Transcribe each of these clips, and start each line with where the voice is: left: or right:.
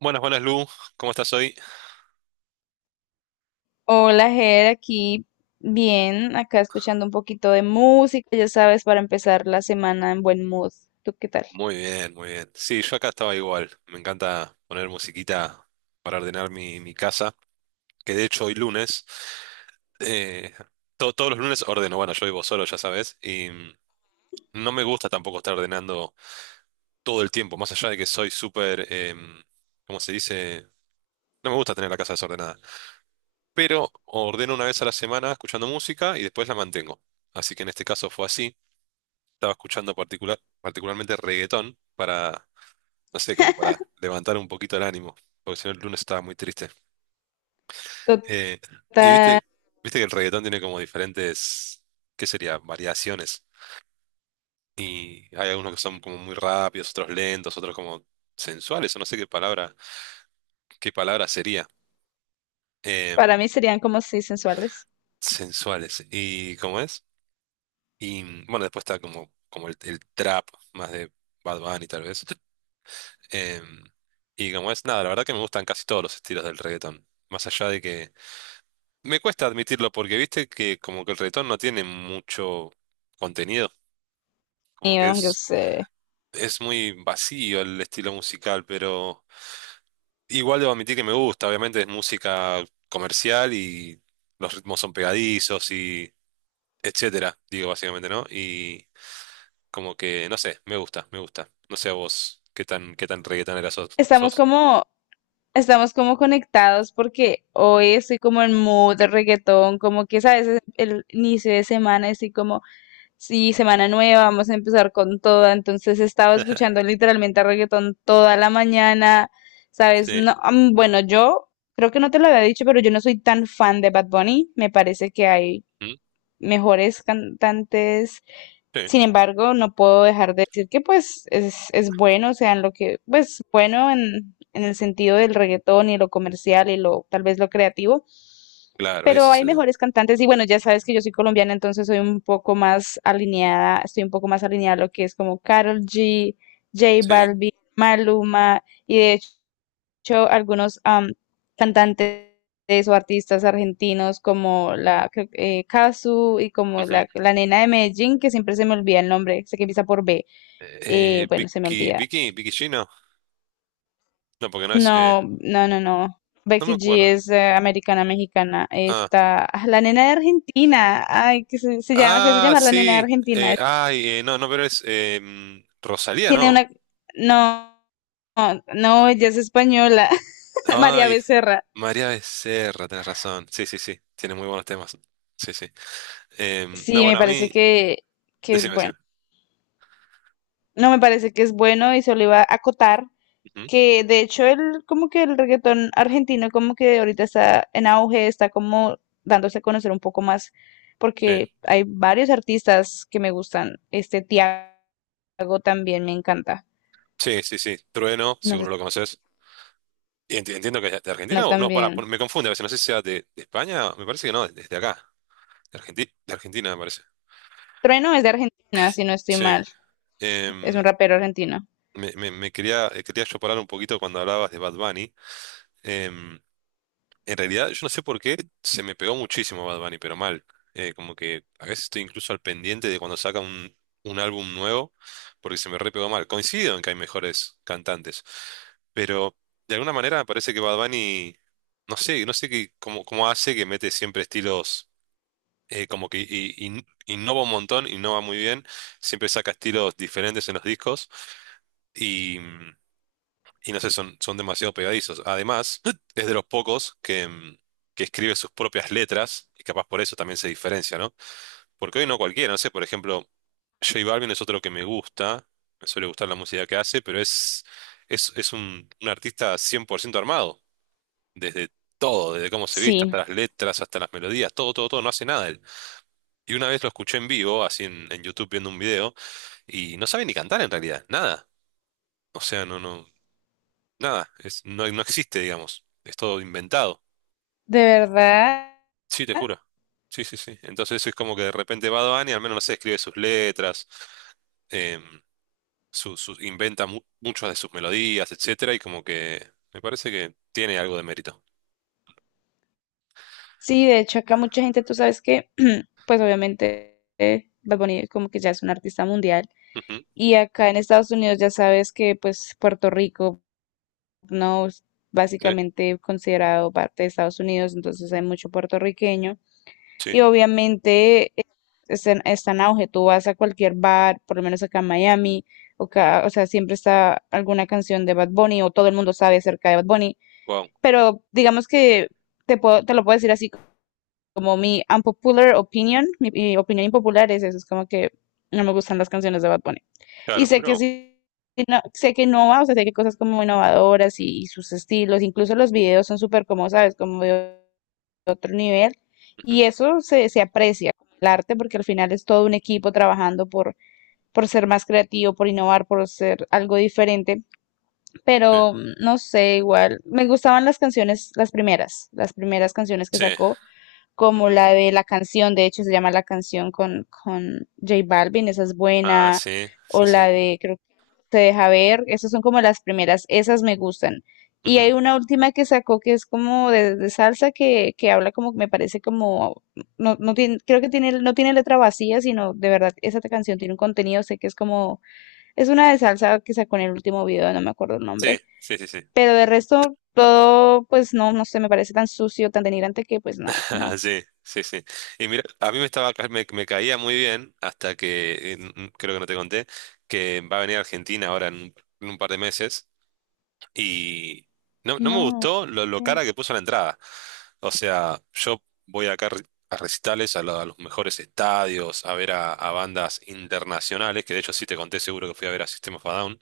right: Buenas, buenas Lu, ¿cómo estás hoy?
left: Hola, Ger, aquí bien, acá escuchando un poquito de música, ya sabes, para empezar la semana en buen mood. ¿Tú qué tal?
right: Muy bien, muy bien. Sí, yo acá estaba igual. Me encanta poner musiquita para ordenar mi casa, que de hecho hoy lunes, eh, todos los lunes ordeno. Bueno, yo vivo solo, ya sabes, y no me gusta tampoco estar ordenando todo el tiempo, más allá de que soy súper, ¿cómo se dice? No me gusta tener la casa desordenada, pero ordeno una vez a la semana escuchando música y después la mantengo. Así que en este caso fue así. Estaba escuchando particularmente reggaetón, para no sé, como para levantar un poquito el ánimo, porque si no el lunes estaba muy triste. Eh, y
left: Total,
right: viste que el reggaetón tiene como diferentes, ¿qué sería? Variaciones. Y hay algunos que son como muy rápidos, otros lentos, otros como sensuales, o no sé qué palabra sería.
left: para
right: Em,
left: mí serían como si sensuales.
right: Sensuales. ¿Y cómo es? Y bueno, después está como el trap, más de Bad Bunny tal vez. Em, y como es, nada, la verdad que me gustan casi todos los estilos del reggaetón. Más allá de que me cuesta admitirlo, porque viste que como que el reggaetón no tiene mucho contenido, como que
left: Mío, yo
right: es,
left: sé.
right: es muy vacío el estilo musical, pero igual debo admitir que me gusta. Obviamente es música comercial y los ritmos son pegadizos y etcétera, digo básicamente, ¿no? Y como que, no sé, me gusta, me gusta. No sé a vos qué tan, reggaetonera sos.
left: Estamos
right: sos.
left: como, estamos como conectados porque hoy estoy como en mood de reggaetón, como que sabes, es el inicio de semana estoy como sí, semana nueva, vamos a empezar con toda. Entonces estaba escuchando literalmente reggaetón toda la mañana, ¿sabes?
right: Sí,
left: No, bueno, yo creo que no te lo había dicho, pero yo no soy tan fan de Bad Bunny. Me parece que hay
right: ¿Mm?
left: mejores cantantes.
right: Sí,
left: Sin embargo, no puedo dejar de decir que es bueno, o sea, en lo que, pues bueno en el sentido del reggaetón y lo comercial y lo tal vez lo creativo,
right: claro, ese
left: pero
right: es
left: hay
right: el tema.
left: mejores cantantes. Y bueno, ya sabes que yo soy colombiana, entonces soy un poco más alineada, estoy un poco más alineada a lo que es como Karol G, J
right: Sí.
left: Balvin, Maluma y de hecho algunos cantantes o artistas argentinos como la creo que, Cazzu y como
right: Ujú.
left: la nena de Medellín, que siempre se me olvida el nombre, sé que empieza por B, bueno, se me
right: Vicky,
left: olvida.
right: Vicky, Vicky Gino, no, porque no es.
left: No, no, no, no.
right: No me
left: Becky G
right: acuerdo.
left: es americana mexicana.
right: Ah,
left: Está ah, la nena de Argentina. Ay, que se llama, se hace
right: ah,
left: llamar la nena de
right: sí.
left: Argentina.
right: Ay, no, no, pero es Rosalía,
left: Tiene
right: no.
left: una, no, no, no, ella es española. María
right: Ay,
left: Becerra.
right: María Becerra, tenés razón. Sí, sí, sí. Tiene muy buenos temas. Sí, sí. No,
left: Sí, me
right: bueno, a
left: parece
right: mí.
left: que es
right: Decime,
left: bueno.
right: decime.
left: No, me parece que es bueno y solo iba a acotar
right: Ujú.
left: que de hecho el reggaetón argentino como que ahorita está en auge, está como dándose a conocer un poco más
right: Sí,
left: porque hay varios artistas que me gustan. Este Tiago también me encanta.
right: sí, sí, sí. Trueno,
left: No sé
right: seguro lo
left: si
right: conoces. Y entiendo que es de Argentina
left: Trueno
right: o no, para,
left: también.
right: me confunde a veces. No sé si sea de, España, me parece que no, desde acá. De Argentina, me parece.
left: Trueno es de Argentina, si no estoy
right: Sí.
left: mal. Es un
right: Em,
left: rapero argentino.
right: Quería yo parar un poquito cuando hablabas de Bad Bunny. Em, En realidad, yo no sé por qué se me pegó muchísimo Bad Bunny, pero mal. Como que a veces estoy incluso al pendiente de cuando saca un álbum nuevo, porque se me re pegó mal. Coincido en que hay mejores cantantes, pero de alguna manera me parece que Bad Bunny, no sé qué, cómo hace que mete siempre estilos, como que innova un montón, innova muy bien, siempre saca estilos diferentes en los discos y no sé, son demasiado pegadizos. Además, es de los pocos que escribe sus propias letras, y capaz por eso también se diferencia, ¿no? Porque hoy no cualquiera, no sé, por ejemplo, J Balvin es otro que me gusta, me suele gustar la música que hace, pero es un artista 100% armado, desde todo, desde cómo se viste, hasta
left: Sí,
right: las letras, hasta las melodías, todo, todo, todo, no hace nada él. Y una vez lo escuché en vivo, así en YouTube viendo un video, y no sabe ni cantar en realidad, nada. O sea, no, no, nada, es, no existe, digamos. Es todo inventado.
left: de verdad.
right: Sí, te juro. Sí, sí, sí. Entonces eso es como que de repente va Bunny, al menos no sé, escribe sus letras, em, inventa muchas de sus melodías, etcétera, y como que me parece que tiene algo de mérito.
left: Sí, de hecho acá mucha gente, tú sabes que pues obviamente Bad Bunny como que ya es un artista mundial.
right: Ujú,
left: Y acá en Estados Unidos ya sabes que pues Puerto Rico no es
right: sí.
left: básicamente considerado parte de Estados Unidos, entonces hay mucho puertorriqueño
right: Sí.
left: y obviamente está está en auge, tú vas a cualquier bar, por lo menos acá en Miami, o,
right: Mm,
left: ca- o sea, siempre está alguna canción de Bad Bunny o todo el mundo sabe acerca de Bad Bunny,
right: wow.
left: pero digamos que te puedo, te lo puedo decir así como mi unpopular opinion, mi opinión impopular es eso, es como que no me gustan las canciones de Bad Bunny. Y
right: Claro,
left: sé que
right: bro.
left: sí, no- sé que innova, o sea, sé que cosas como innovadoras y sus estilos, incluso los videos son súper como, ¿sabes? Como de otro nivel. Y
right: Ujú,
left: eso se aprecia, el arte, porque al final es todo un equipo trabajando por ser más creativo, por innovar, por ser algo diferente.
right: sí.
left: Pero no sé, igual, me gustaban las canciones, las primeras canciones que
right: Sí.
left: sacó como
right: Ujú.
left: la de la canción, de hecho se llama La canción con J Balvin, esa es
right: Ah,
left: buena,
right: sí, sí,
left: o la
right: sí.
left: de creo que Te deja ver, esas son como las primeras, esas me gustan. Y
right: Ujú,
left: hay una última que sacó que es como de salsa que habla como, me parece como, no, no tiene, creo que tiene, no tiene letra vacía, sino de verdad, esa canción tiene un contenido, sé que es como, es una de salsa que sacó en el último video, no me acuerdo el
right: sí,
left: nombre,
right: sí, sí, sí.
left: pero de resto todo, pues no, no sé, me parece tan sucio, tan denigrante que pues no, no,
right: Sí, sí, sí. Y mira, a mí me estaba, ca- me caía muy bien hasta que, creo que no te conté que va a venir a Argentina ahora en, un par de meses y no, no me
left: no.
right: gustó lo
left: Mm,
right: cara que puso la entrada. O sea, yo voy acá a recitales, a los mejores estadios, a ver a, bandas internacionales, que de hecho sí te conté seguro que fui a ver a System of a Down,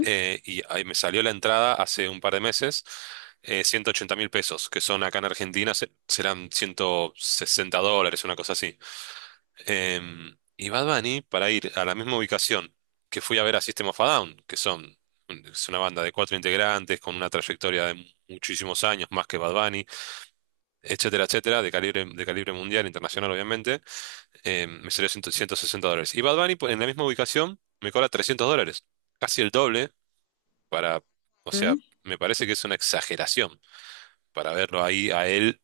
right: y ahí me salió la entrada hace un par de meses, 180 mil pesos, que son acá en Argentina serán $160, una cosa así. Y Bad Bunny, para ir a la misma ubicación que fui a ver a System of a Down, es una banda de cuatro integrantes con una trayectoria de muchísimos años, más que Bad Bunny, etcétera, etcétera, de calibre, mundial, internacional, obviamente, me salió 100 160 dólares. Y Bad Bunny, pues, en la misma ubicación, me cobra $300, casi el doble. Para, o
left: mm.
right: sea, me parece que es una exageración para verlo ahí a él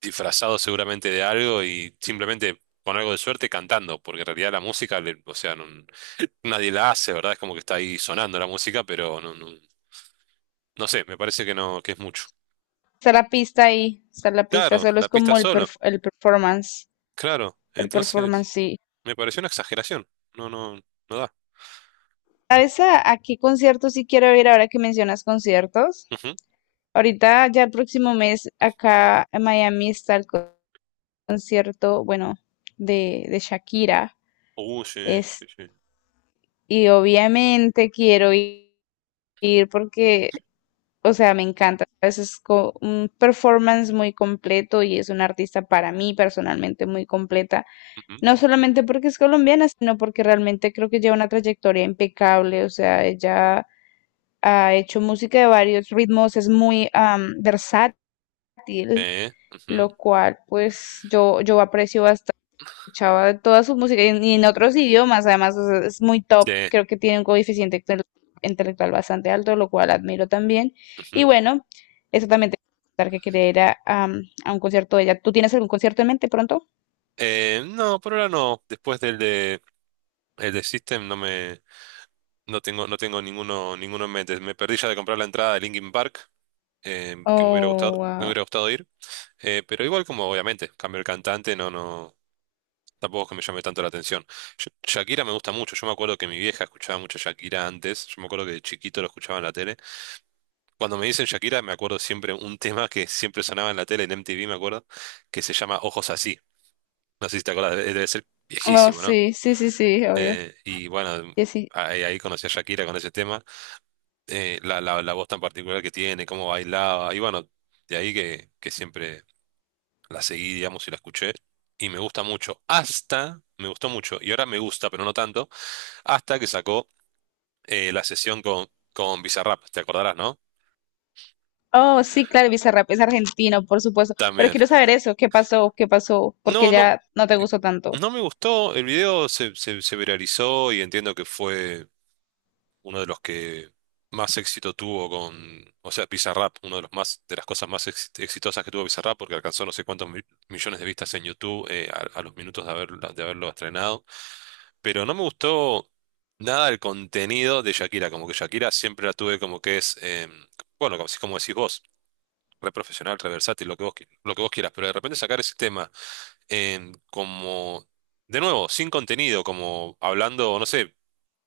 right: disfrazado seguramente de algo y simplemente con algo de suerte cantando, porque en realidad la música, o sea, nadie la hace, ¿verdad? Es como que está ahí sonando la música, pero no sé, me parece que no, que es mucho.
left: Está la pista ahí, está la pista,
right: Claro,
left: solo es
right: la pista
left: como el,
right: solo,
left: perf-
right: claro,
left: el performance
right: entonces
left: sí.
right: me pareció una exageración, no, no, no da.
left: ¿Sabes a qué concierto sí quiero ir ahora que mencionas conciertos?
right: Ujú.
left: Ahorita ya el próximo mes acá en Miami está el co- concierto, bueno, de Shakira.
right: Sí, sí,
left: Es,
right: sí.
left: y obviamente quiero i- ir porque, o sea, me encanta. ¿Sabes? Es co- un performance muy completo y es una artista para mí personalmente muy completa.
right: Ujú.
left: No solamente porque es colombiana, sino porque realmente creo que lleva una trayectoria impecable, o sea, ella ha hecho música de varios ritmos, es muy versátil,
right: Ujú.
left: lo cual pues yo aprecio bastante escuchaba toda su música y en otros idiomas, además o sea, es muy top,
right: Sí,
left: creo que tiene un coeficiente intel- intelectual bastante alto, lo cual admiro también. Y
right: ujú.
left: bueno, eso también te quería contar que quería ir a, a un concierto de ella. ¿Tú tienes algún concierto en mente pronto?
right: No, por ahora no. Después del de System, no tengo ninguno en mente. Me perdí ya de comprar la entrada de Linkin Park, que me hubiera gustado,
left: Oh,
right: me
left: wow.
right: hubiera gustado ir. Pero igual como obviamente cambio el cantante, no, no, tampoco es que me llame tanto la atención. Shakira me gusta mucho. Yo me acuerdo que mi vieja escuchaba mucho Shakira antes, yo me acuerdo que de chiquito lo escuchaba en la tele. Cuando me dicen Shakira me acuerdo siempre un tema que siempre sonaba en la tele, en MTV me acuerdo, que se llama Ojos Así. No sé si te acuerdas, debe ser
left: Oh,
right: viejísimo, ¿no?
left: sí, sí, sí, sí, obvio.
right: Y bueno, ahí conocí a Shakira con ese tema. La voz tan particular que tiene, cómo bailaba, y bueno, de ahí que siempre la seguí, digamos, y la escuché, y me gusta mucho, hasta, me gustó mucho, y ahora me gusta, pero no tanto, hasta que sacó la sesión con, Bizarrap, te acordarás, ¿no?
left: Oh, sí, claro, Bizarrap es argentino, por supuesto. Pero
right: También.
left: quiero saber eso, ¿qué pasó? ¿Qué pasó? Porque
right: No, no,
left: ya no te gustó tanto.
right: no me gustó, el video se viralizó y entiendo que fue uno de los que más éxito tuvo con, o sea, Bizarrap, uno de los más, de las cosas más exitosas que tuvo Bizarrap, porque alcanzó no sé cuántos millones de vistas en YouTube, a los minutos de haberlo estrenado. Pero no me gustó nada el contenido de Shakira, como que Shakira siempre la tuve como que es, bueno, como, así como decís vos, re profesional, re versátil, lo que vos, lo que vos quieras, pero de repente sacar ese tema como, de nuevo, sin contenido, como hablando, no sé.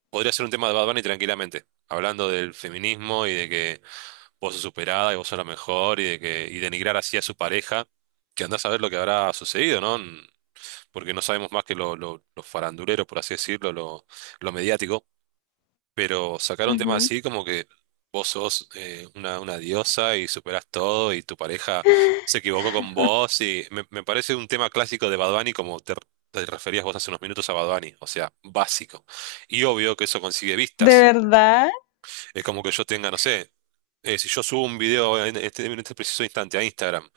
right: Podría ser un tema de Bad Bunny tranquilamente, hablando del feminismo y de que vos sos superada y vos sos la mejor y de que y denigrar así a su pareja, que andás a ver lo que habrá sucedido, ¿no? Porque no sabemos más que lo farandulero, por así decirlo, lo mediático, pero sacar un tema
left: Ujú.
right: así como que vos sos una diosa y superás todo y tu pareja se equivocó con vos, y me parece un tema clásico de Bad Bunny como te referías vos hace unos minutos a Bad Bunny, o sea, básico. Y obvio que eso consigue
left: ¿De
right: vistas.
left: verdad?
right: Es como que yo tenga, no sé, si yo subo un video en este, preciso instante a Instagram,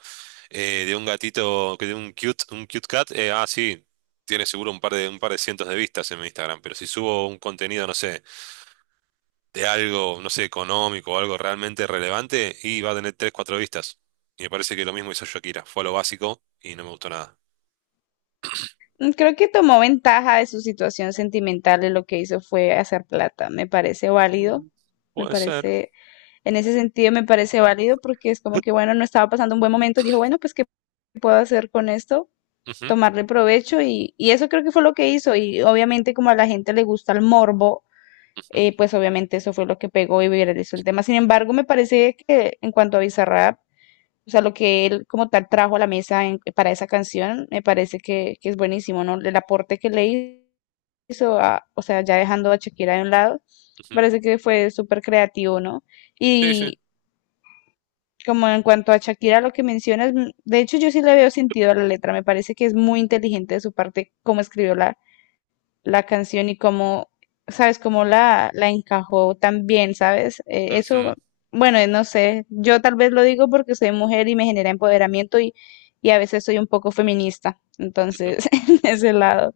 right: de un gatito, que de un cute cat, sí, tiene seguro un par de cientos de vistas en mi Instagram, pero si subo un contenido, no sé, de algo, no sé, económico o algo realmente relevante, y va a tener tres, cuatro vistas. Y me parece que lo mismo hizo Shakira, fue a lo básico y no me gustó nada.
left: Mm, creo que tomó ventaja de su situación sentimental y lo que hizo fue hacer plata. Me parece válido.
right: Mm.
left: Me
right: Puede ser.
left: parece, en ese sentido me parece válido porque es como que, bueno, no estaba pasando un buen momento. Dijo, bueno, pues, ¿qué puedo hacer con esto?
right: Ujú,
left: Tomarle provecho y eso creo que fue lo que hizo. Y obviamente como a la gente le gusta el morbo
right: ujú,
left: pues obviamente eso fue lo que pegó y viralizó el tema. Sin embargo, me parece que en cuanto a Bizarrap, o sea, lo que él como tal trajo a la mesa en- para esa canción, me parece que es buenísimo, ¿no? El aporte que le hizo, a- o sea, ya dejando a Shakira de un lado,
right: ujú.
left: parece que fue súper creativo, ¿no?
right: Sí, sí.
left: Y como en cuanto a Shakira, lo que mencionas, de hecho yo sí le veo sentido a la letra, me parece que es muy inteligente de su parte cómo escribió la canción y cómo, sabes, cómo la encajó tan bien, ¿sabes?
right: Ujú,
left: Eso, bueno, no sé, yo tal vez lo digo porque soy mujer y me genera empoderamiento y a veces soy un poco feminista,
right: ujú.
left: entonces, en ese lado,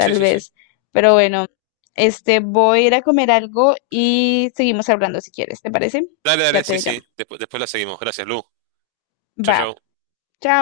right: Sí, sí, sí.
left: vez. Pero bueno, este, voy a ir a comer algo y seguimos hablando si quieres, ¿te parece?
right: Dale,
left: Ya
right: dale, sí,
left: te llamo.
right: sí. Después, después la seguimos. Gracias, Lu. Chau,
left: Va,
right: chau.
left: chao.